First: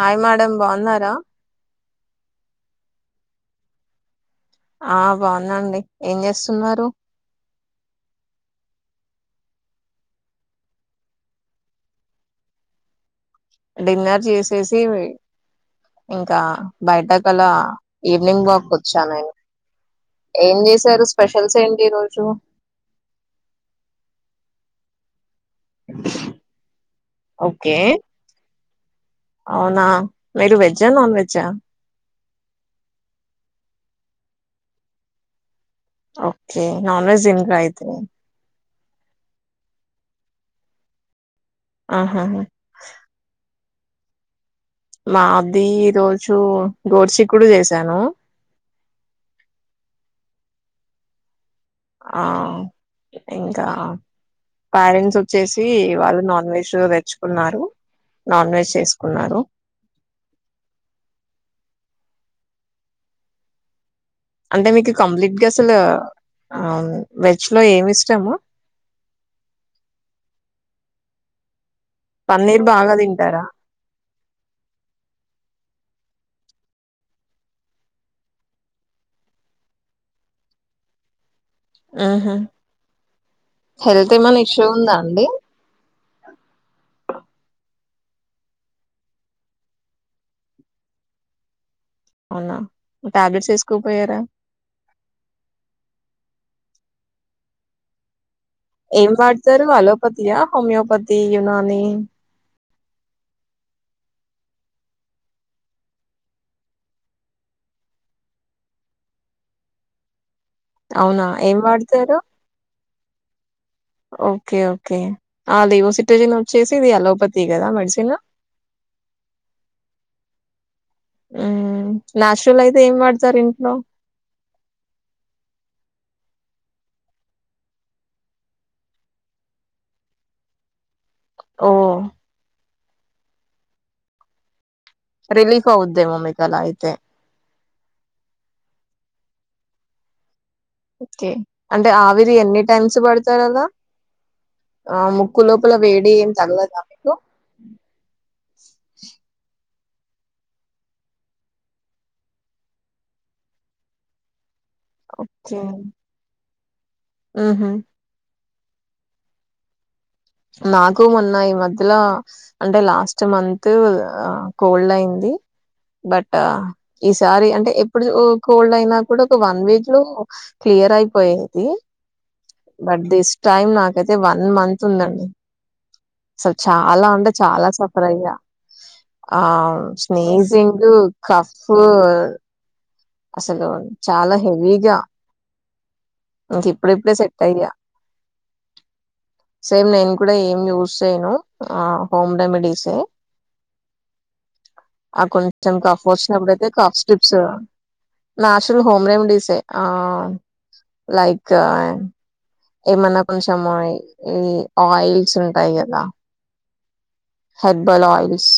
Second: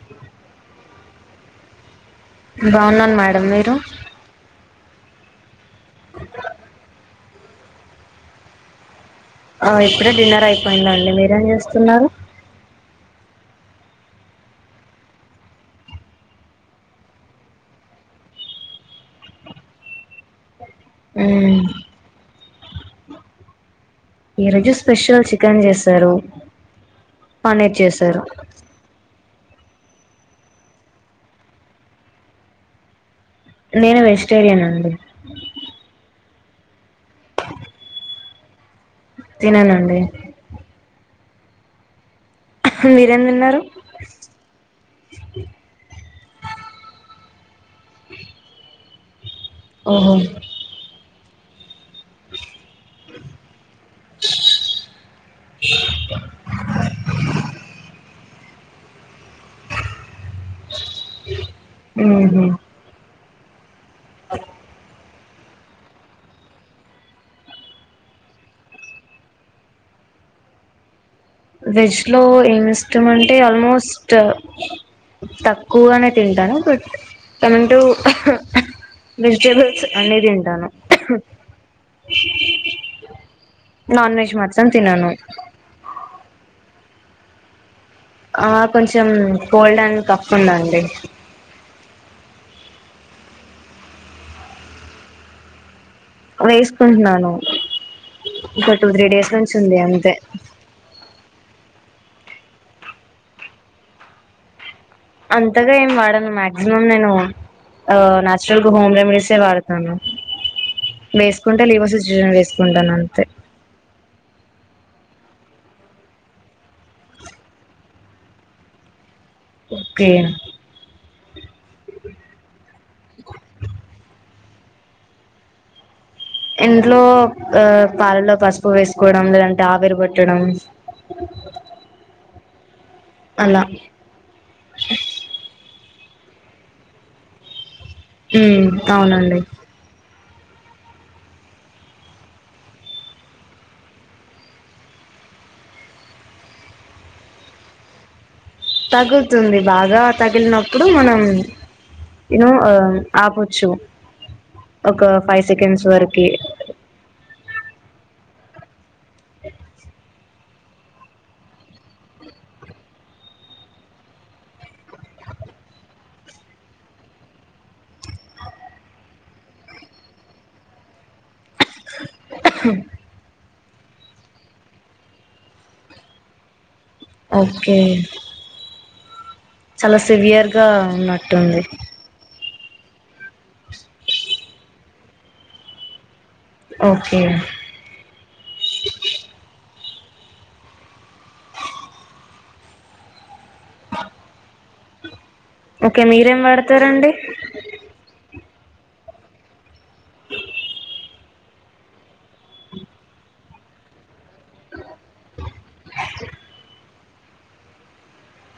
hi madam బాగున్నారా బాగున్నాను madam మీరు ఆ బాగునాండి ఏం చేస్తున్నరు ఆ ఇప్పుడే డిన్నర్ అయిపోయిందండి మీరేం చేస్తున్నరు డిన్నర్ చేసేసి ఇంకా బయటకలా ఈవినింగ్ వాక్ వచ్చా నేను ఏం చేసారు స్పెషల్స్ మ్మ్ ఏంటి ఈ రోజు ఈ రోజు స్పెషల్ చికెన్ చేశారు పన్నీర్ ఓకే చేశారు అవునా మీరు వెజ్జా నాన్ వెజ్జా నేను వెజిటేరియన్ అండి ఓకే నాన్ వెజ్ తినరా అయితే తిననండి ఆహా మీరేం తిన్నరు మాది ఈ రోజు గోరిచిక్కుడు చేసాను ఓహో ఆ ఇంకా పేరెంట్స్ వచ్చేసి వాళ్ళు నాన్ వెజ్ తెచ్చుకున్నారు నాన్ వెజ్ చేసుకున్నారు ఉహు అంటే మీకు కంప్లీట్ గ అసలు వెజ్ లో ఏమిష్టము వెజ్ లో పన్నీర్ బాగా ఏమిష్టం అంటే తింటారా ఆల్మోస్ట్ తక్కువగానే తింటాను బట్ తింటూ వెజిటెబుల్స్ అన్నీ తింటాను ఉహు హెల్త్ నాన్ వెజ్ ఏమన్న ఇష్యూ మాత్రం ఉందా తినను అండి ఆ కొంచెం కోల్డ్ అండ్ కాఫ్ ఉందండి అవునా టాబ్లెట్స్ వేసుకోపోయారా వేసుకుంటున్నాను ఒక టూ త్రీ ఏం డేస్ నుంచి వాడతరు ఉంది అంతే అలోపతియా హోమియోపతి యునాని అంతగా ఏం వాడను మాక్సిమం నేను ఆ నాచురల్ హోమ్ రెమెడీసే వాడతాను అవునా ఏం వేసుకుంటే లివో వాడతారు సిట్రిజన్ వేసుకుంటాను అంతే ఓకే ఓకే ఆ లీవోసిట్రజిన్ వచ్చేసి ఇది అలోపతి కదా మెడిసిన్ ఓకే ఉ నాచురల్ అయితే ఏం వాడతారు ఇంట్లో ఇంట్లో ఆ పాలల్లో పసుపు వేసుకోవడం లేదంటే ఆవిరిపట్టడం ఓ అలా రిలీఫ్ అవుద్దెయో మికలా అయితే ఉమ్ అవునండి ఓకే అంటే ఆవిరి ఎన్ని టైమ్స్ పడతారు అల ఆ ముక్కు లోపల వేడి ఏం తగలదా మీకు తగులుతుంది బాగా లా తగిలినప్పుడు మనం యునో ఆపచ్చు ఒక ఫైవ్ సెకండ్స్ వరకి మ్ హు నాకు మొన్న ఈ మధ్యల అంటే లాస్ట్ మంత్ ఆ కోల్డ్ అయింది బట్ ఈసారి అంటే ఎప్పుడు కోల్డ్ అయినా కూడా ఒక వన్ వీక్ లో క్లీ యర్ అయిపోయేది బట్ దిస్ టైమ్ నాకైతే వన్ మంత్ ఉందండి అసలు చాలా ఉంటే చాలా ఓకే సఫర్ అయ్యా ఆ చాలా సివియర్ గా స్నీజింగ్ ఉన్నట్టుంది కఫ్ అసలు చాలా హెవీగా ఇప్పుడు ఇప్పుడే ఓకే సెట్ అయ్యా సేమ్ నేను కూడా ఏం యూస్ చేయ్యను ఆ హోమ్ రెమెడీసే ఆ కొంచెం ఓకే కఫ్ మీరేం వచ్చినప్పుడుయితే కఫ్ వాడతారండి స్ట్రిప్స్ నేచురల్ హోమ్ రెమిడీసే లైక్ ఏమన్నా కొంచెం ఈ ఆయిల్స్ ఉంటాయి కదా herbal oils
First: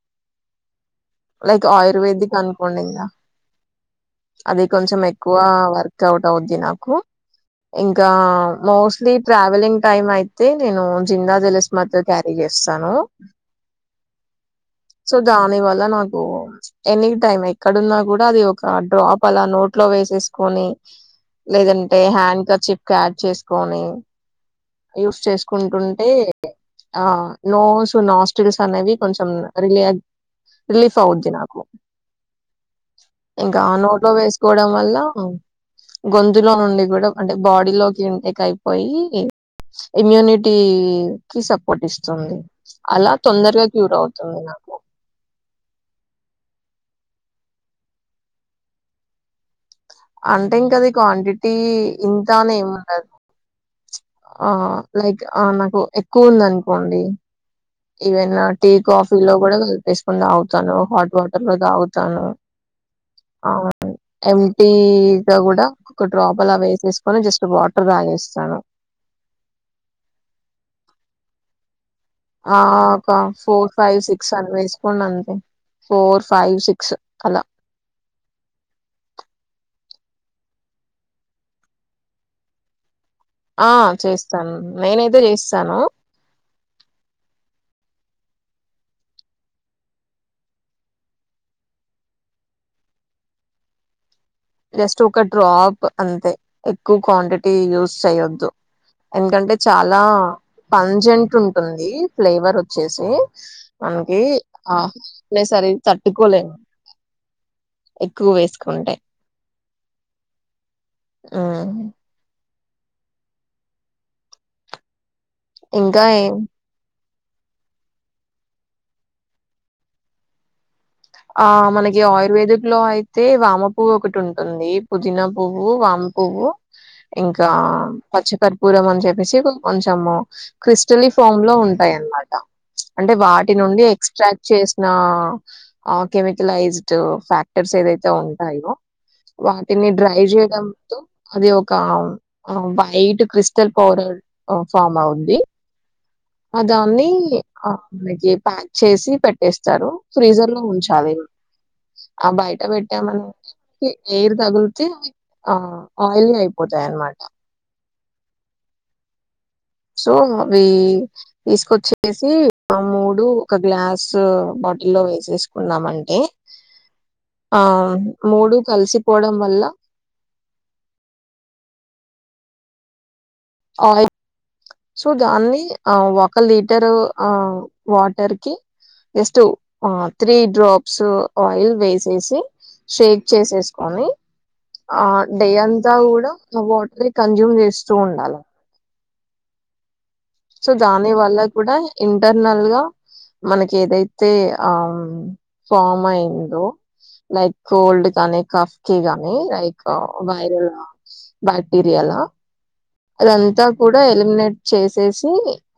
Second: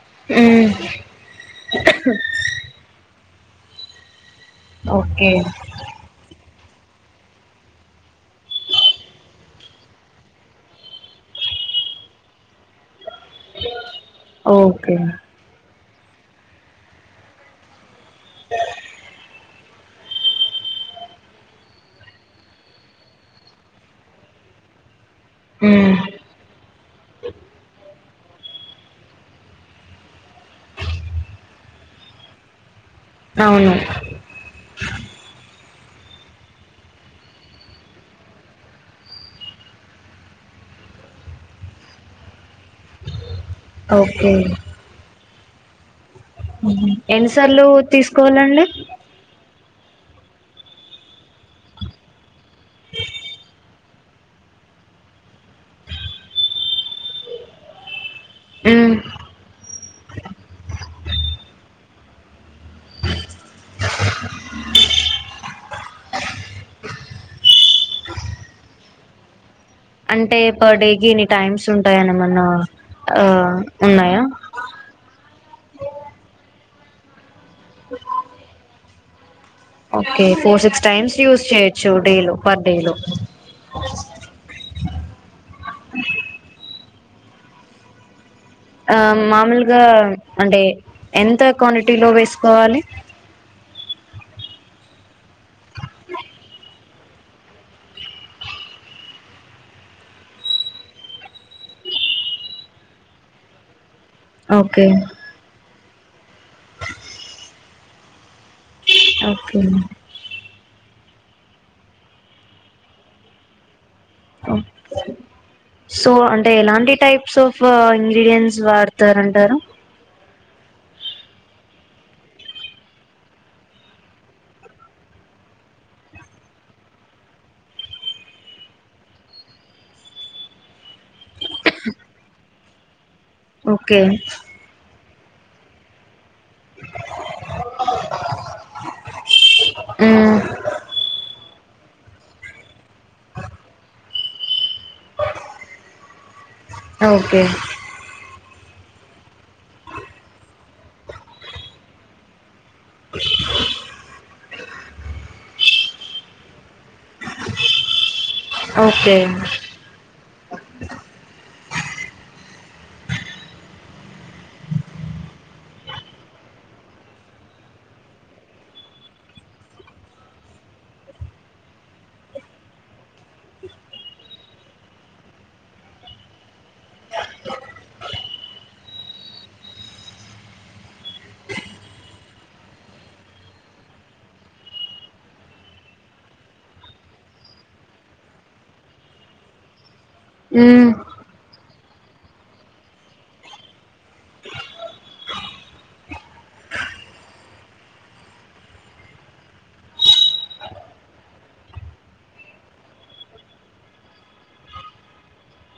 um like ayurvedic అనుకోండి ఇంగ అది కొంచెం ఓకే ఎక్కువ వర్క్ అవుట్ అవుద్ది నాకు ఇంకా మోస్ట్లీ ట్రావెలింగ్ టైమ్ అయితే నేను జింద జిలిస్ మాత్ర క్యారీ చేస్తాను సాను ఓకే సో దాని వల్ల నాకు ఎనీ టైమ్ ఎక్కడున్నా గూడా అది ఒక డ్రాప్ అలా నోట్ లో వేసేసుకొని లేదంటే హ్యాండ్ కర్చిఫ్ క్యారీ చేసుకొని యూస్ మ్మ్ చేసుకుంటుంటే ఆ నోస్ టు నాస్ట్రిల్స్ అనేవి కొంచెం రిలీ రిలీఫ్ అవుద్ది నాకు కా అవును నోట్లో వేసుకోవడం వల్ల గొంతులో నుండి కూడా అంటే బాడీలోకి ఇన్టేక్ అయిపోయి ఇమ్యూనిటీ కి సపోర్ట్ ఇస్తుంది అలా తొందరగా క్యూర్ ఓకే అవుతుంది నాకు ఎన్నిసార్లు తీసుకోవాలండి అంటే ఇంకది క్వాంటిటీ ఇంతనేమి ఉండదు ఆ లైక్ ఆ నాకు ఎక్కువ ఉందినుకోండి ఈవెన్ టీ మ్మ్ కాఫీ లో కూడా కల్పేసుకొని తాగుతాను హాట్ వాటర్ లో తాగుతాను ఆ ఎమ్టీ గ కూడా ఒక డ్రాప్ అలా వేసేసుకొని జస్ట్ వాటర్ తాగేస్తాను అంటే పర్ డే ఇన్ని టైమ్స్ ఉ ఆకా ఫోర్ ఫైవ్ ఉన్నాయా సిక్స్ అని వేసుకోండి అంతే ఫోర్ ఫైవ్ సిక్ క్సు అలా బే okay four six times use చేయొచ్చు డే లో పర్ డే లో ఆ చేస్తాను నేనైతే చేస్తాను ఆ మామూలుగా అంటే ఎంత క్వాంటిటీలో వేసుకోవాలి జస్ట్ ఒక డ్రాప్ అంతే ఎక్కువ క్వాంటిటీ యూస్ చేయొద్దు ఎందుకంటే చాలా పంజెంట్ ఉంటుంది ఫ్లేవర్ వచ్చేసి మనకి ఆ ఓకే అయి సరి తట్టుకోలేం ఎక్కువ వేసుకుంటే ఉమ్ ఉమ్ అబ్బ ఇంకా సో ఏం అంటే ఎలాంటి టైప్ స్ ఆఫ్ ఇంగ్రీడియంట్స్ వాడతారంటారు ఆ మనకి ఆయుర్వేదిక్ లో అయితే వామ పువ్వు ఒకటి ఉంటుంది పుదీ పువ్వు వామ పువ్వు ఇంకా పచ్చి కర్పూరం అని చెప్పేసి కొంచెము క్రిస్టల్ ఫామ్ లో ఉంటాయి ఉంటాయి అన్నమాట అంటే వాటి నుండి ఓకే ఎక్టట్ చేసిన ఆ కెమిక లైజ్డ్ ఫ్యాక్టర్స్ ఏదైతే ఉంటాయో వాటిని డ్రై మ్మ్ చేయడంతో అది ఒ ఒక వైట్ క్రిస్టల్ పౌడర్ ఫామ్ అవుంది అ దాన్ని ఓకే ఆ మనకి ప్యాక్ చేసి పెట్టేస్తారు ఫ్రీజర్ లో ఉంచాలి ఆ బయట పెట్టామని ఎయిర్ తగిలితే ఆ ఆయిలీ అయిపోతది న్మాట ఓకే సో అవి తీసుకొచ్చేసి ఆ మూడు ఒక గ్లాస్ యిల్లో వేసేసుకున్నామంటే ఆ మూడు కలిసిపోవడం వల్ల ఆయిల్ సో దాన్ని ఆ ఒక లీటరు ఆ వాటర్ కి జస్ట్ ఆ త్రీ డ్రాప్స్ ఆయిల్ వేసేసి షేక్ చేసేసుకొని ఆ డే అంతా కూడా వాటర్ ని కన్జ్యూమ్ చేస్తూ ఉండాలి సో మ్మ్ దాని వల్ల కూడా ఇంటర్నల్ గా మనకి ఏదైతే ఆ ఫార్మ్ అయిందో లైక్ కోల్డ్ గాని కఫ్క గాని లైక్ వైరల్ బ్యాక్టీరియాల అదంతా కూడా ఎలిమినేట్ చేసేసి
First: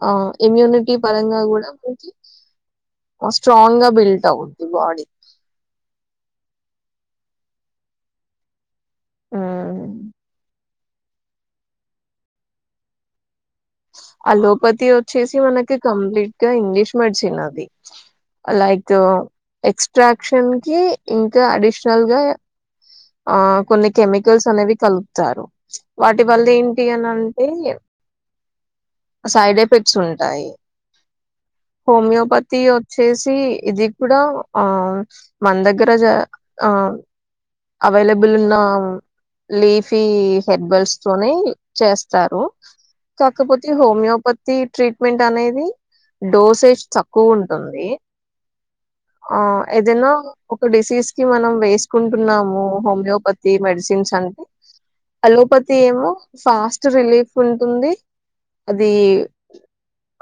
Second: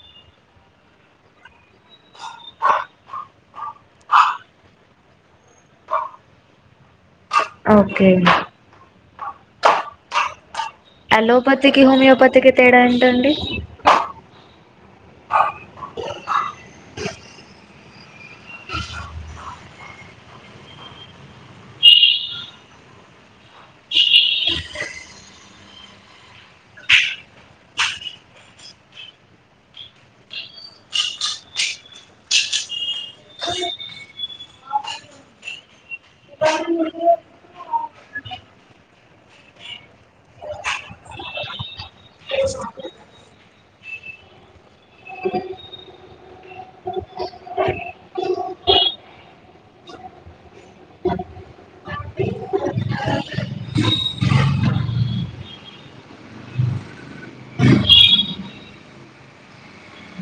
ఆ ఇమ్యూనిటీ పరంగా కూడా మన స్ట్రాంగ్ గా బిల్డ్ అవుద్ది బాడీకి ఓకే హ్మ్ అలోపతికి హోమియోపతికి తేడా ఏంటండి అలోపతి వచ్చేసి మనకి కంప్లీట్ గా ఇంగ్లీష్ మెడిసిన్ అది లైక్ ఎక్స్ట్రాక్షన్ కి ఇంకా అడిషనల్ గా ఆ కొన్ని కెమికల్స్ అనేవి కలుపుతారు వాటి వల్ల ఏంటి అని అంటే సైడ్ ఎఫెక్ట్స్ ఉంటాయి హోమియోపతి వచ్చేసి ఇది కూడా ఆ మన దగ్గర జ ఆ అవైలబుల్ ఉన్నా లీఫీ హెడ్బల్స్ తోనే చేస్తారు కాకపోతే హోమియోపతి ట్రీట్మెంట్ అనేది డోసేజ్ తక్కువ ఉంటుంది ఆ ఏదైనా ఒక డిసీజ్ కి మనం వేసుకుంట ంటున్నాము హోమియోపతి మెడిసిన్స్ అంటే అలోపతి ఏమో ఫాస్ట్ రిలీఫ్ ఉంటుంది అదీ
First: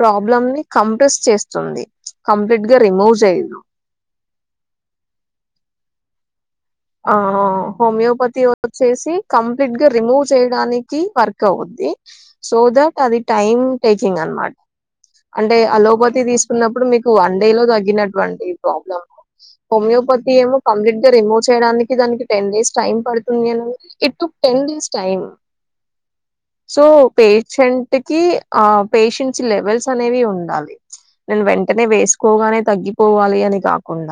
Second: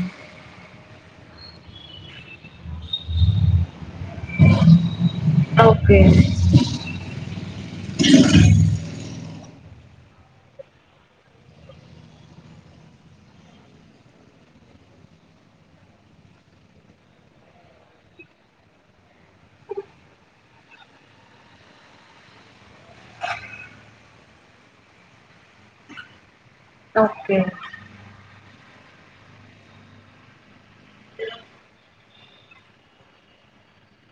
ప్రాబ్లమ్ ని కంప్రెస్ చేస్తుంది కంప్లీట్గ రిమూవ్ జేయ్దు కే ఆ హోమియోపతి ఒచ్చేసి కంప్లీట్గ రిమూవ్ చేయడానికి వర్క్ అవద్ ది సో దట్ అది టైమ్ టేకింగ్ అన్మాట్ అంటే అలోపతి తీస్కున్నప్పుడు మీకు వన్ డే లో దగ్గినటువంటి ప్రాబ్లము హొమియోపతి ఏమో కంప్లిట్గ రిమూవ్ చ్ చేడానికి దానికి టెన్ డేస్ టైం పడ్తుంది అనె ఇటుక్ ten days time so okay పేషంటి కీ ఆ పేషెన్స్ లెవెల్స్ అనేవి ఉండాలి నేన్ వెంటనే వేస్కోగానే తగ్గిపో పోవాలని కాకుండ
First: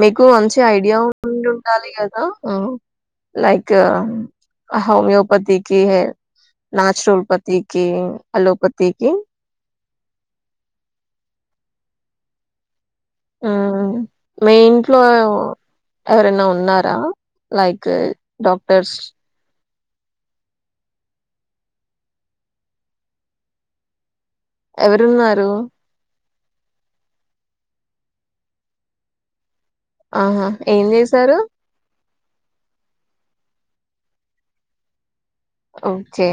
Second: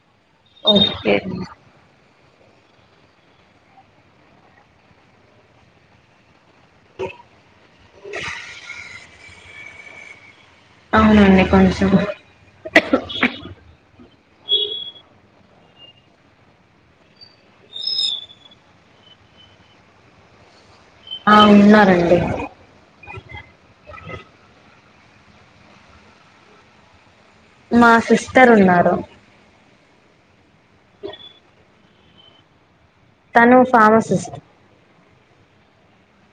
మీకు మంచి ఐడియా ఓకే ఉండుండాలి గదా లైక్ హమియోపథికి హె నాచ్రోల్పతికి, అలోపతికి ఔనండి కొంచం ఆ మీ ఇంట్లో ఎవరైనా ఉన్నార లైక్ డాక్టర్స్ అ ఉన్నారండి ఎవరున్నారు మ సిస్టర్ ఉన్నారు ఆహా ఏం జేసారు తను ఫార్మసిస్ ఒకే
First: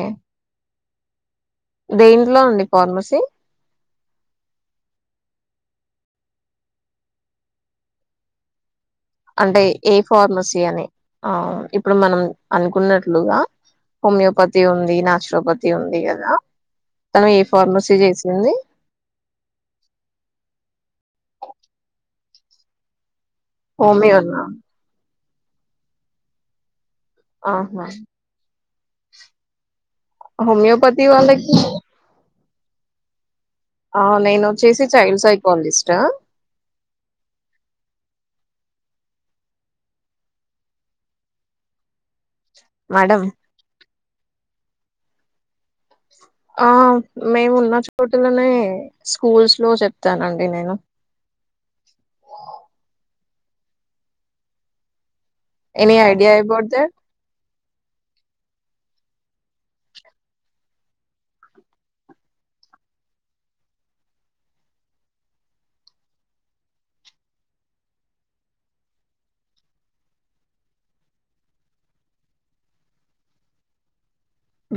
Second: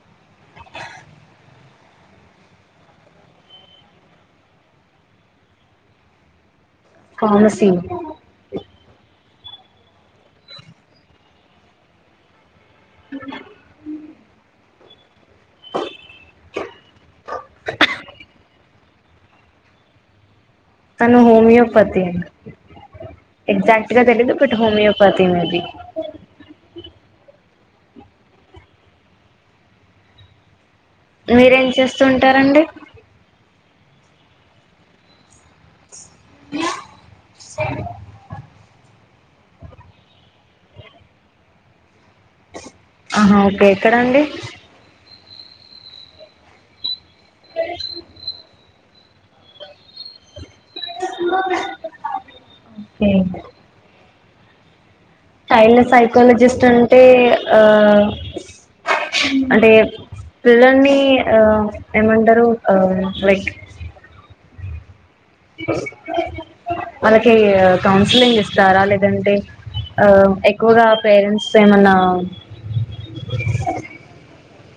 దేంట్లో అండి ఫార్మసీ ఫామసి అంటే ఏ ఫార్మసీ అని అ ఇప్పుడు మనం అనుకున్నట్లుగా హోమియోపతి ఉంది నాచ్రోపతి ఉంది గదా తను ఏ ఫార్మసీ జేసింది తను హోమియోపతి ఎగ్జాక్ట్గ తెలిదు హోమియోనా బట్ హోమియోపతి తినది ఆహా హోమియోపత్ మీరేం చేస్తూంటారండి ఆ నేను ఒచ్చేసి చైల్డ్ సైకాలజిస్ట్ మాడం ఆహా ఓకే ఎక్కడండి ఆ మేమున్న చోటులనే స్కూల్స్ లో చెప్తానండి నేను అ ఆఓ child any idea psychologist about that అంటే ఆ అంటే పిల్లల్నీ ఆ ఏమంటరు ఆ లైక్ వాళ్ళకీ కౌన్సిలింగ్ ఇస్తార లేదంటె ఆ ఎక్కువ్గా పేరెంట్స్త్ ఏమన్నా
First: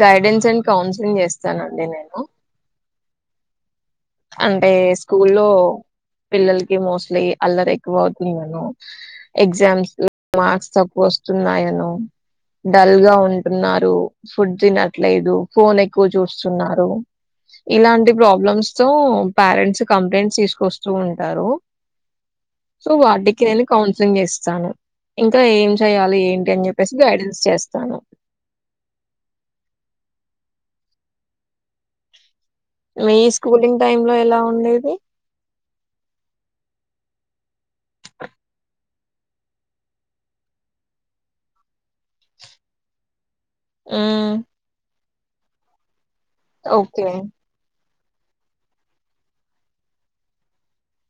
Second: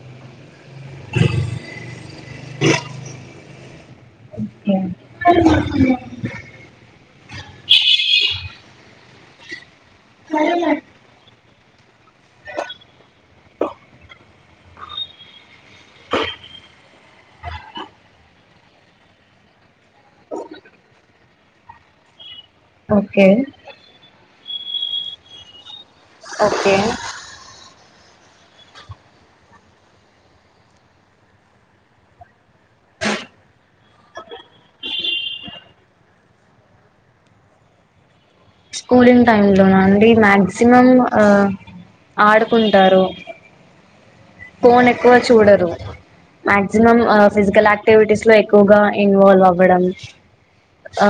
గైడెన్స్ యండ్ కౌన్సిలింగ్ చేస్తానండి నేను అంటే స్కూల్లో పిల్లల్కి మోస్ట్లీ అల్లర్ ఎక్కువౌతుందనో ఎగ్జామ్స్ మా క్స్ తక్కువ ఒస్తున్నాయనొ డల్గా ఉంటున్నారు, ఫుడ్ తినట్లేదు, ఫోనేక్కువ చూస్తున్నారు ఇలాంటి ప్రాబ్లమ్స్ సో పేరెంట్స్ కంప్లైంట్స్ తీసుకొస్తూ ఉంటారు సో ఓకే వార్డ్ కీ నేను కౌన్సిలింగ్ ఇస్తాను ఇంకా ఏం చెయ్యాలి ఏంటి అని ఓకే చెప్పేసి గైడెన్స్ చేస్తా చ్చను మీ స్కూలింగ్ టైమ్ లో ఎలా ఉండేది స్కూలింగ్ టైమ్ లోన అండి మాక్సిమం ఆ ఆడుకుంటారు మ్మ్ ఫోన్ ఎక్కువ చూడరు మాక్సిమం ఓకే ఆ ఫిజికల్ యాక్ట్ యాక్టివిటీస్ లో ఎక్కువగా ఇన్వాల్వ్ అవ్వడం ఆ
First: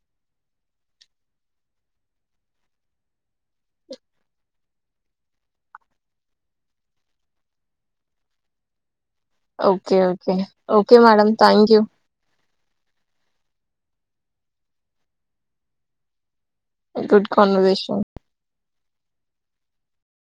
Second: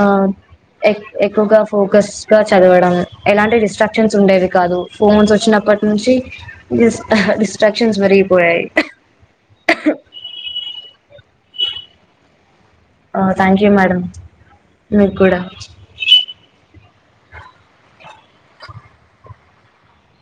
ఎక్ ఎక్కువగా ఫోకస్ గా చదవడం ఎలాంటి రిస్ట్రాక్షన్స్ ఉండేవి కాదు ఫోన్స్ వచ్చిన నప్పటి నుంచి డిస్ డిస్ట్రాక్షన్స్ పెరిగిపోయాయి okay okay okay madam thank you ఆ థ్యాంక్ యూ మేడం మీక్ కూడా గుడ్ కన్వెషన్